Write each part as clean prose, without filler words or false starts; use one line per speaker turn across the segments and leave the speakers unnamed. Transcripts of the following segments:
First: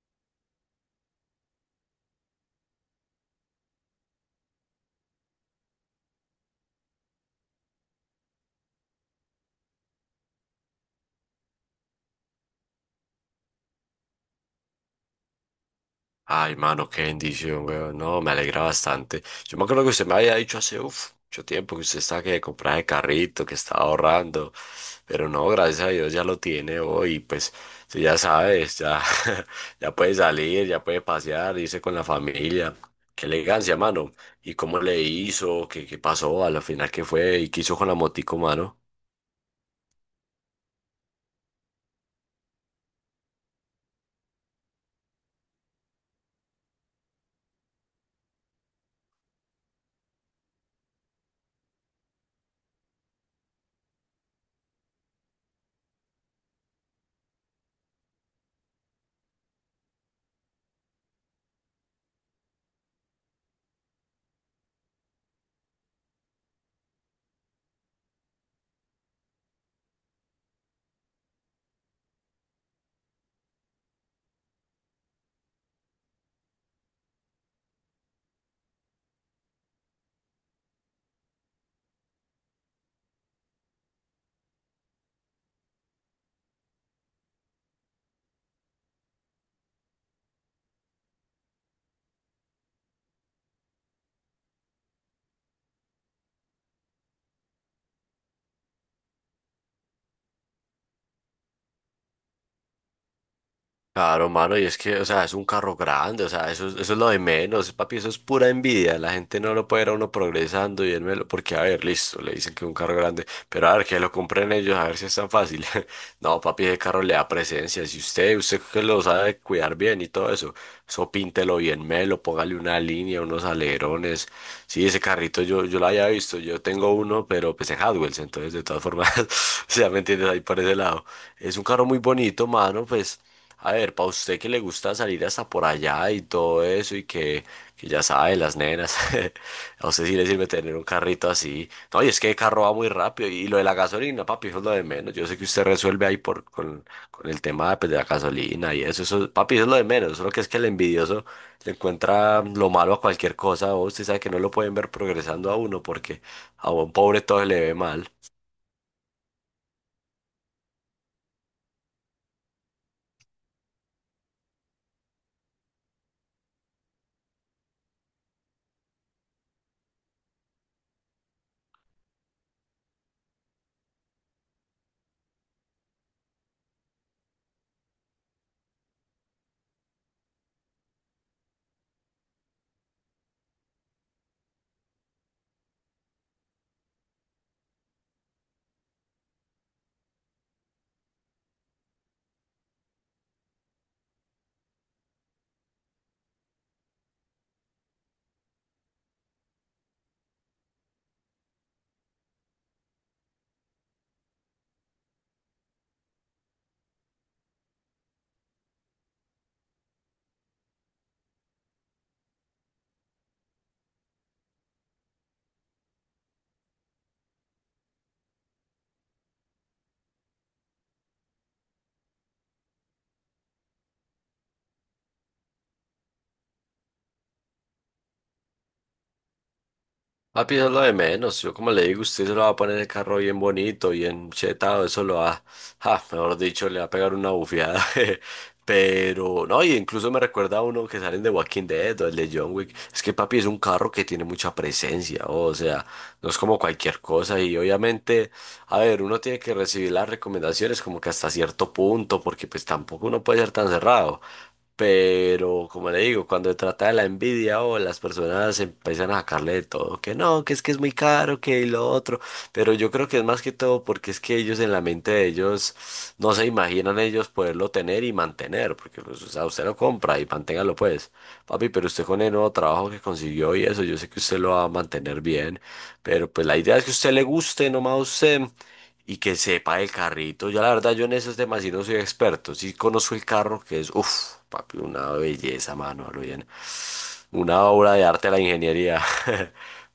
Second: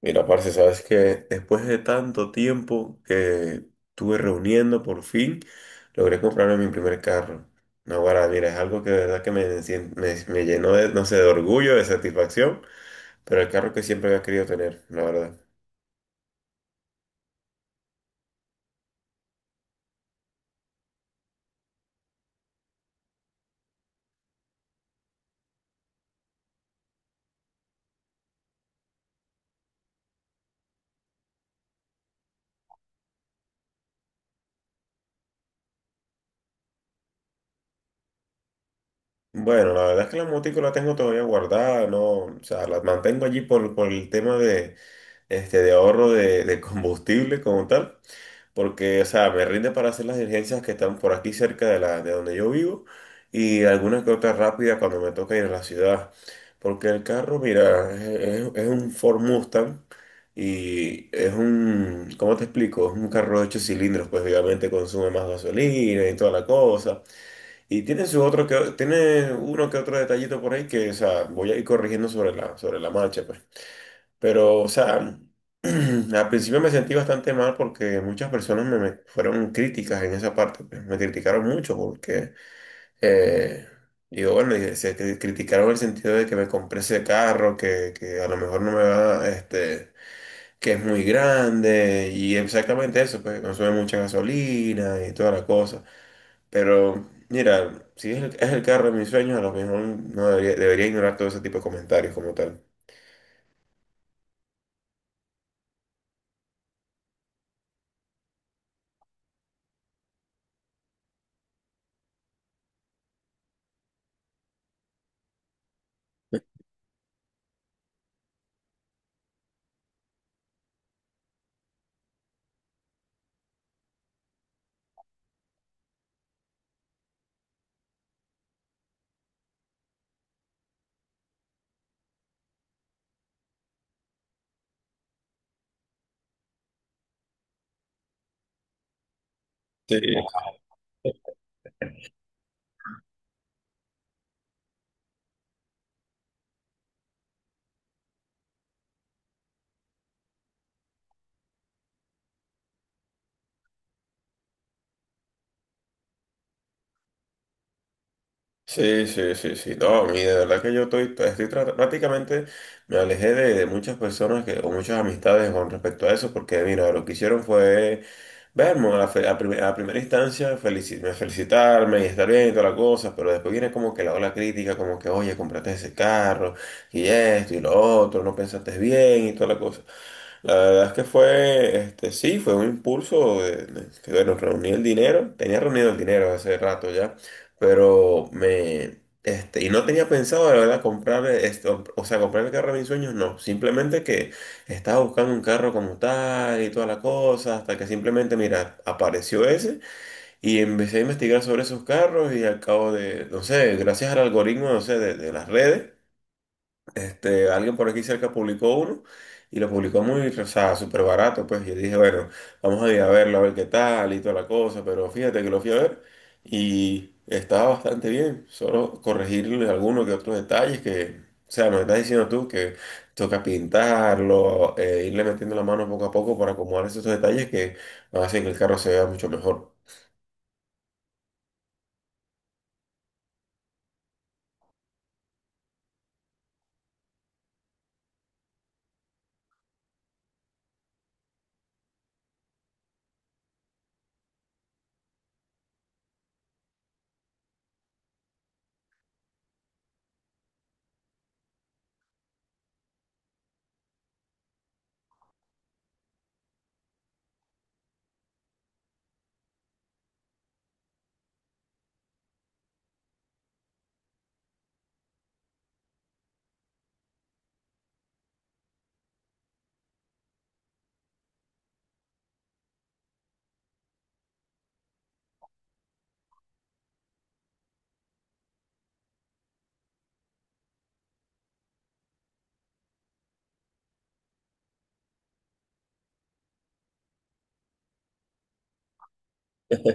Mira, parce, sabes que después de tanto tiempo que estuve reuniendo, por fin logré comprarme mi primer carro. No, ahora, mira, es algo que de verdad que me llenó de, no sé, de orgullo, de satisfacción, pero el carro que siempre había querido tener, la verdad.
Ay, mano, qué bendición, weón. No, me alegra bastante. Yo me acuerdo que usted me había dicho hace mucho tiempo que usted estaba que compraba de carrito, que estaba ahorrando. Pero no, gracias a Dios ya lo tiene hoy. Pues tú ya sabes, ya, ya puede salir, ya puede pasear, irse con la familia. Qué elegancia, mano. ¿Y cómo le hizo? ¿Qué, qué pasó? A la final, ¿qué fue? ¿Y qué hizo con la motico, mano?
Bueno, la verdad es que la motico la tengo todavía guardada, no, o sea, la mantengo allí por el tema este, de ahorro de combustible como tal. Porque, o sea, me rinde para hacer las diligencias que están por aquí cerca de la, de donde yo vivo y alguna que otra rápida cuando me toca ir a la ciudad. Porque el carro, mira, un Ford Mustang y es un, ¿cómo te explico? Es un carro de ocho cilindros, pues obviamente consume más gasolina y toda la cosa. Y tiene su otro que, tiene uno que otro detallito por ahí que, o sea, voy a ir corrigiendo sobre la marcha, pues. Pero, o sea, al principio me sentí bastante mal porque muchas personas me fueron críticas en esa parte, pues. Me criticaron mucho porque, eh, digo, bueno, y se criticaron en el sentido de que me compré ese carro, que a lo mejor no me va, que es muy grande y exactamente eso, pues consume mucha gasolina y toda la cosa. Pero, mira, si es el carro de mis sueños, a lo mejor no debería ignorar todo ese tipo de comentarios como tal.
Claro, mano, y es que, o sea, es un carro grande, o sea, eso, eso es lo de menos, papi, eso es pura envidia, la gente no lo puede ver a uno progresando y él me lo, porque, a ver, listo, le dicen que es un carro grande, pero a ver, que lo compren ellos, a ver si es tan fácil. No, papi, ese carro le da presencia, si usted que lo sabe cuidar bien y todo eso, eso píntelo bien, melo, póngale una línea, unos alerones, sí, ese carrito yo lo había visto, yo tengo uno, pero pues en Hadwells, entonces, de todas formas, o sea, ¿me entiendes? Ahí por ese lado. Es un carro muy bonito, mano, pues... A ver, para usted que le gusta salir hasta por allá y todo eso y que ya sabe, las nenas, a
Sí.
usted sí le sirve tener un carrito así. No, y es que el carro va muy rápido y lo de la gasolina, papi, eso es lo de menos. Yo sé que usted resuelve ahí por, con el tema pues, de la gasolina y eso, papi, eso es lo de menos. Solo que es que el envidioso le encuentra lo malo a cualquier cosa. O Usted sabe que no lo pueden ver progresando a uno porque a un pobre todo se le ve mal.
Sí, sí, sí, sí. No, a de verdad que yo estoy, pues, estoy prácticamente me alejé de muchas personas que, o muchas amistades con respecto a eso, porque mira, lo que hicieron fue verme a, la fe- a prim- a primera instancia felici- me felicitarme y estar bien y toda la cosa, pero después viene como que la ola crítica, como que, oye, compraste ese carro y esto y lo otro, no pensaste bien y toda la cosa. La verdad es que fue, este, sí, fue un impulso, que bueno, reuní el dinero, tenía reunido el dinero hace rato ya, pero y no tenía pensado, la verdad, comprar, esto, o sea, comprar el carro de mis sueños, no, simplemente que... Estaba buscando un carro como tal y toda la cosa, hasta que simplemente, mira, apareció ese y empecé a investigar sobre esos carros y al cabo de, no sé, gracias al algoritmo, no sé, de las redes, este, alguien por aquí cerca publicó uno y lo publicó muy, o sea, súper barato, pues. Yo dije, bueno, vamos a ir a verlo, a ver qué tal y toda la cosa, pero fíjate que lo fui a ver y estaba bastante bien. Solo corregirle algunos que otros detalles que, o sea, me estás diciendo tú que toca pintarlo, irle metiendo la mano poco a poco para acomodar esos detalles que hacen que el carro se vea mucho mejor.
Papi, eso es lo de menos. Yo como le digo, usted se lo va a poner el carro bien bonito, bien chetado, eso lo va, ja, mejor dicho, le va a pegar una bufiada. Jeje. Pero, no, y incluso me recuerda a uno que salen de Walking Dead o el de John Wick. Es que papi es un carro que tiene mucha presencia, oh, o sea, no es como cualquier cosa. Y obviamente, a ver, uno tiene que recibir las recomendaciones como que hasta cierto punto, porque pues tampoco uno puede ser tan cerrado. Pero, como le digo, cuando se trata de la envidia o las personas empiezan a sacarle de todo, que no, que es muy caro, que lo otro, pero yo creo que es más que todo porque es que ellos en la mente de ellos no se imaginan ellos poderlo tener y mantener, porque pues, o sea, usted lo compra y manténgalo pues, papi, pero usted con el nuevo trabajo que consiguió y eso, yo sé que usted lo va a mantener bien, pero pues la idea es que a usted le guste, nomás a usted, y que sepa el carrito. Yo la verdad, yo en esos temas sí no soy experto. Sí conozco el carro, que es, uff, papi, una belleza, mano, a lo bien. Una obra de arte de la ingeniería.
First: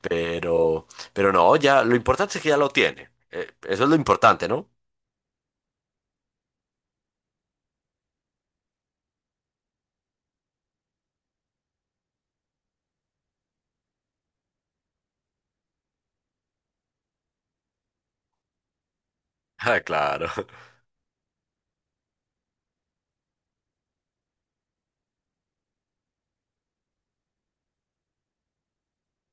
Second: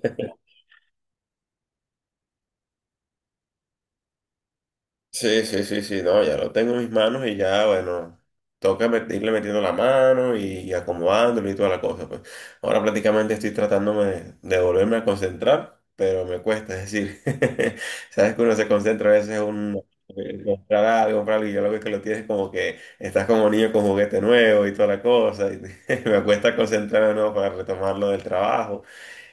Pero, pero no, ya, lo importante es que ya lo tiene. Eso es lo importante, ¿no?
Sí, sí, sí, sí, no, ya lo tengo en mis manos y ya, bueno, toca irle metiendo la mano y acomodándolo y toda la cosa, pues. Ahora prácticamente estoy tratándome de volverme a concentrar, pero me cuesta, es decir, sabes que uno se concentra a veces
Ah,
un
claro.
comprar algo y ya lo ves que lo tienes como que estás como niño con juguete nuevo y toda la cosa, y me cuesta concentrarme de nuevo para retomarlo del trabajo.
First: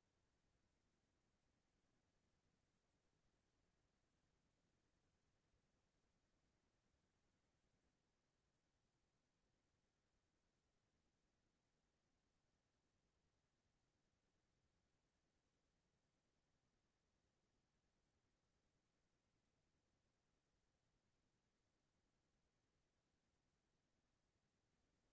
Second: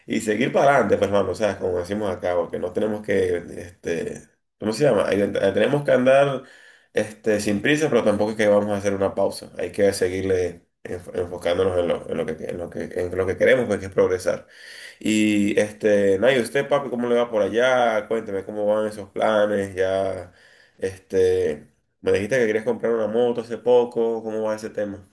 Y seguir para adelante, pues, hermano, o sea, como decimos acá, porque no tenemos que, este, ¿cómo se llama? Tenemos que andar, este, sin prisa, pero tampoco es que vamos a hacer una pausa. Hay que seguirle enfocándonos en lo, en lo que queremos, pues, que es progresar. Y, este, nada, ¿y usted, papi, cómo le va por allá? Cuénteme cómo van esos planes, ya, este, me dijiste que querías comprar una moto hace poco, ¿cómo va ese tema?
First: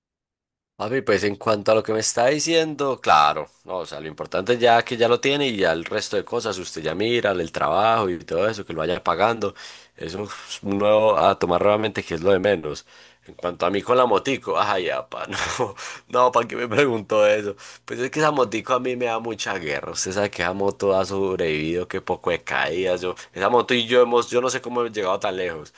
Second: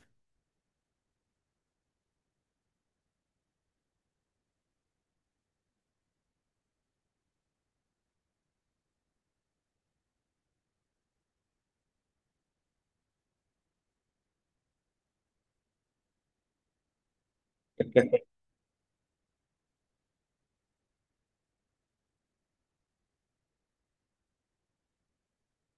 Papi, pues en cuanto a lo que me está diciendo, claro, no, o sea, lo importante ya que ya lo tiene y ya el resto de cosas, usted ya mira el trabajo y todo eso, que lo vaya pagando, eso es un nuevo a tomar nuevamente que es lo de menos. En cuanto a mí con la motico, ay, apa, no, no, ¿para qué me preguntó eso? Pues es que esa motico a mí me da mucha guerra, usted sabe que esa moto ha sobrevivido, que poco de caídas, yo, esa moto y yo hemos, yo no sé cómo hemos llegado tan lejos.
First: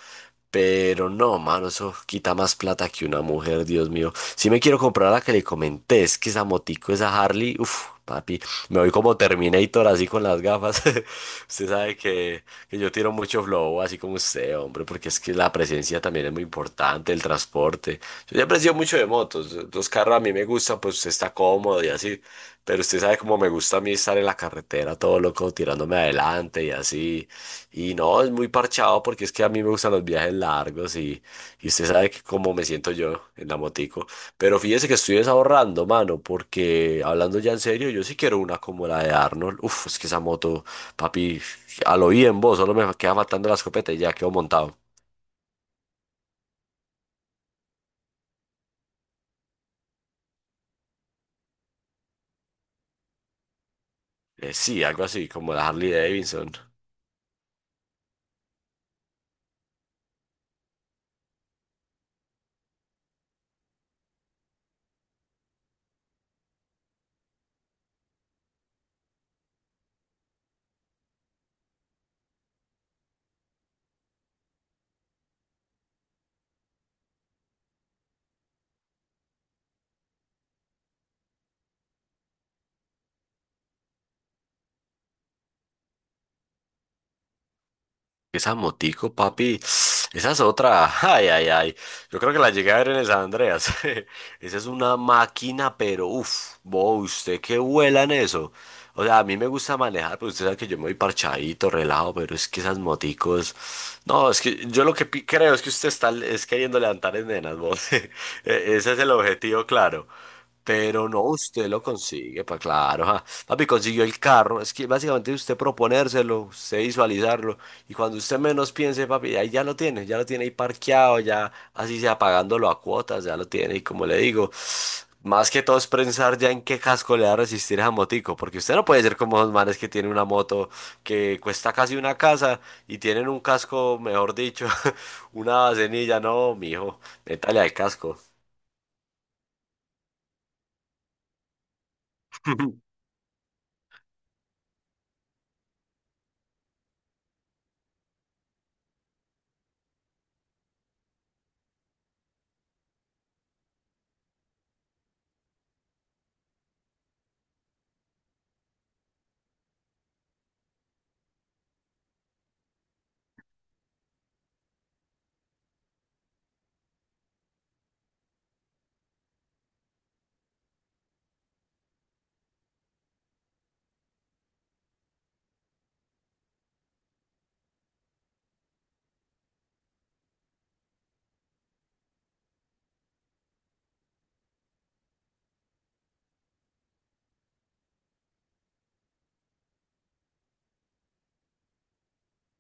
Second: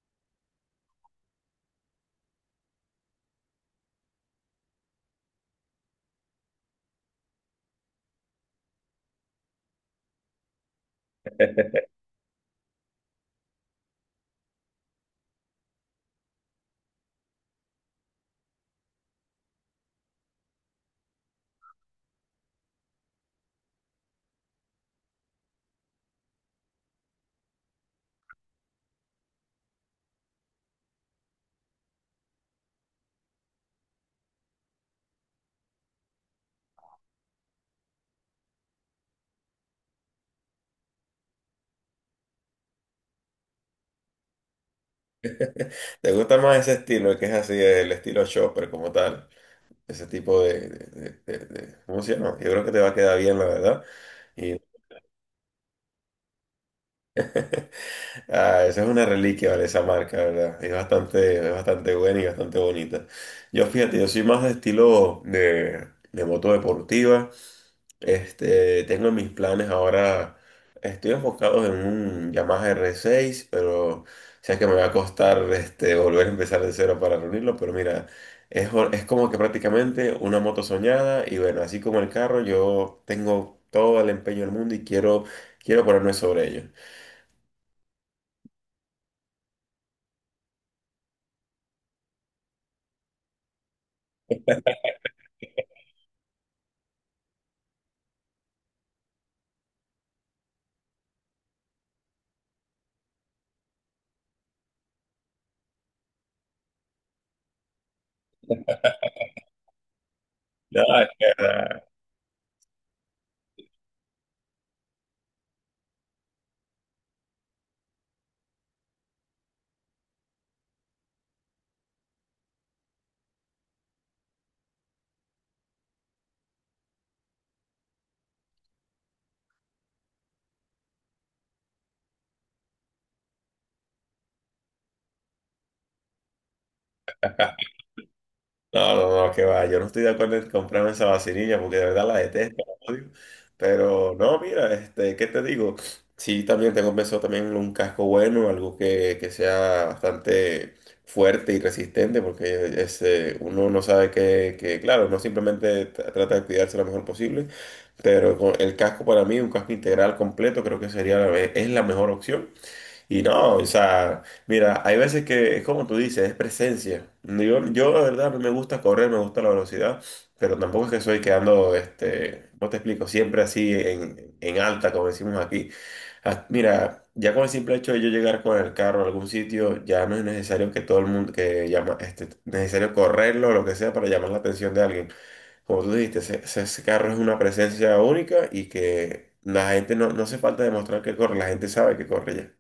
Pero no, mano, eso quita más plata que una mujer, Dios mío. Si me quiero comprar la que le comenté, es que esa motico, esa Harley, uff, papi, me voy como Terminator así con las gafas. Usted sabe que yo tiro mucho flow, así como usted, hombre, porque es que la presencia también es muy importante, el transporte. Yo siempre he sido mucho de motos, los carros a mí me gustan, pues usted está cómodo y así, pero usted sabe cómo me gusta a mí estar en la carretera todo loco, tirándome adelante y así. Y no, es muy parchado porque es que a mí me gustan los viajes largos y usted sabe que cómo me siento yo en la motico. Pero fíjese que estoy desahorrando, mano, porque hablando ya en serio, yo sí quiero una como la de Arnold. Uf, es que esa moto, papi, a lo bien vos, solo me queda faltando la escopeta y ya quedo montado.
¿Te gusta más ese estilo, que es así, el estilo shopper como tal? Ese tipo de, ¿cómo se llama? Yo creo que te va a quedar bien, la verdad. Y
Sí, algo así como la Harley Davidson.
ah, esa es una reliquia, ¿vale? Esa marca, ¿verdad? Es bastante buena y bastante bonita. Yo, fíjate, yo soy más de estilo de moto deportiva. Este, tengo mis planes ahora, estoy enfocado en un Yamaha R6, pero sé que me va a costar este, volver a empezar de cero para reunirlo, pero mira, es, es como que prácticamente una moto soñada y bueno, así como el carro, yo tengo todo el empeño del mundo y quiero, quiero ponerme sobre ello.
Esa motico, papi, esa es otra. Ay, ay, ay. Yo creo que la llegué a ver en el San Andreas. Esa es una máquina, pero uff, vos, usted que vuela en eso. O sea, a mí me gusta manejar, pero usted sabe que yo me voy parchadito, relajado, pero es que esas moticos. No, es que yo lo que creo es que usted está es queriendo levantar en nenas, vos. Ese es el objetivo, claro.
Nada,
Pero no, usted lo consigue, pues claro, ja. Papi consiguió el carro, es que básicamente usted proponérselo, usted visualizarlo, y cuando usted menos piense, papi, ahí ya lo tiene ahí parqueado, ya así sea pagándolo a cuotas, ya lo tiene. Y como le digo, más que todo es pensar ya en qué casco le va a resistir esa motico, porque usted no puede ser como los manes que tienen una moto que cuesta casi una casa y tienen un casco, mejor dicho, una cenilla, no, mijo, métale al casco.
no, no, no, que va. Yo no estoy de acuerdo en comprarme esa vacinilla porque de verdad la detesto, la odio. Pero no, mira, este, ¿qué te digo? Sí, también tengo pensado también en un casco bueno, algo que sea bastante fuerte y resistente, porque ese, uno no sabe claro, uno simplemente trata de cuidarse lo mejor posible, pero con el casco para mí, un casco integral completo, creo que sería es la mejor opción. Y no, o sea, mira, hay veces que es como tú dices, es presencia. Yo la verdad no me gusta correr, me gusta la velocidad, pero tampoco es que soy quedando, este, no te explico, siempre así en alta, como decimos aquí. Ah, mira, ya con el simple hecho de yo llegar con el carro a algún sitio, ya no es necesario que todo el mundo, que llama, este, necesario correrlo o lo que sea para llamar la atención de alguien. Como tú dijiste, ese carro es una presencia única y que la gente no, no hace falta demostrar que corre, la gente sabe que corre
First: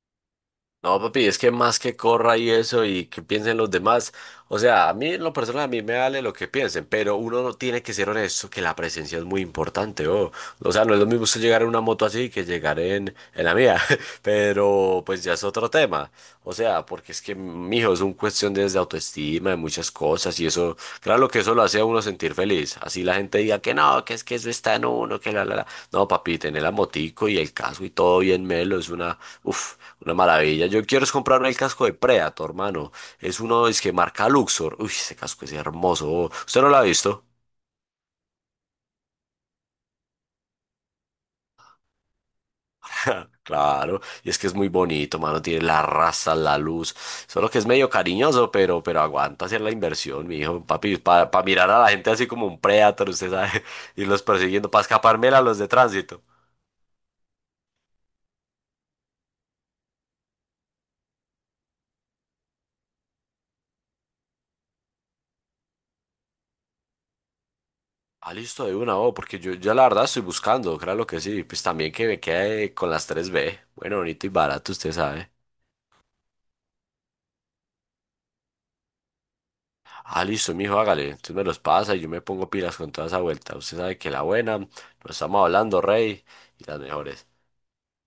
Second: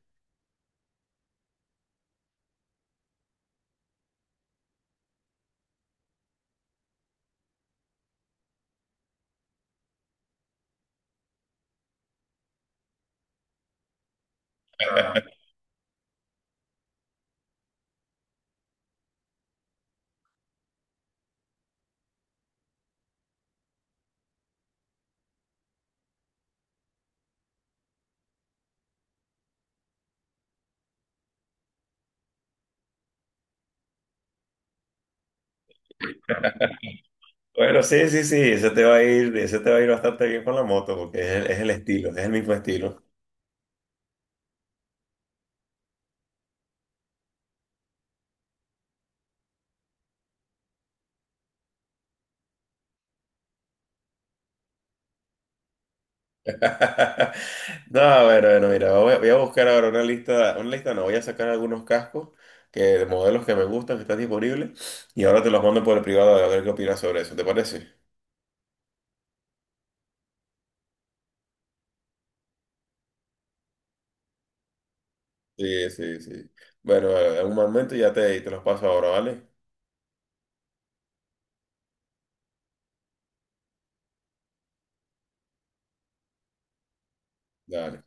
No, papi, es que más que corra y eso y que piensen los demás. O sea, a mí en lo personal a mí me vale lo que piensen, pero uno no tiene que ser honesto que la presencia es muy importante, oh. O sea, no es lo mismo usted llegar en una moto así que llegar en la mía, pero
ya.
pues ya es otro tema. O sea, porque es que, mijo, es un cuestión desde autoestima, de muchas cosas y eso, claro que eso lo hace a uno sentir feliz. Así la gente diga que no, que es que eso está en uno, que la. No, papi, tener la motico y el casco y todo bien melo es una, uff, una maravilla. Yo quiero es comprarme el casco de Predator, hermano. Es uno, es que marca Luxor. Uy, ese casco es hermoso. ¿Usted no lo ha visto?
Bueno, sí, sí, sí, ese te va a ir, ese te va a ir bastante bien con la moto, porque es el estilo, es el mismo estilo.
Claro, y es que es muy bonito, mano. Tiene la raza, la luz. Solo que es medio cariñoso, pero aguanta hacer la inversión, mi hijo. Papi, para mirar a la gente así como un predator, usted sabe, irlos persiguiendo, para escapármela a los de tránsito.
No, bueno, bueno, mira, voy a buscar ahora una lista no, voy a sacar algunos cascos que, de modelos que me gustan, que están disponibles, y ahora te los mando por el privado a ver qué opinas sobre eso, ¿te parece?
Ah, listo, de una, oh, porque yo la verdad estoy buscando, claro que sí. Pues también que me quede con las tres b. Bueno, bonito y barato, usted sabe.
Sí, sí, sí. Bueno, en un momento ya te los paso ahora, ¿vale?
Ah, listo, mijo, hágale. Entonces me los pasa y yo me pongo pilas con toda esa vuelta. Usted sabe que la buena, nos estamos hablando, rey, y las mejores.
Dale.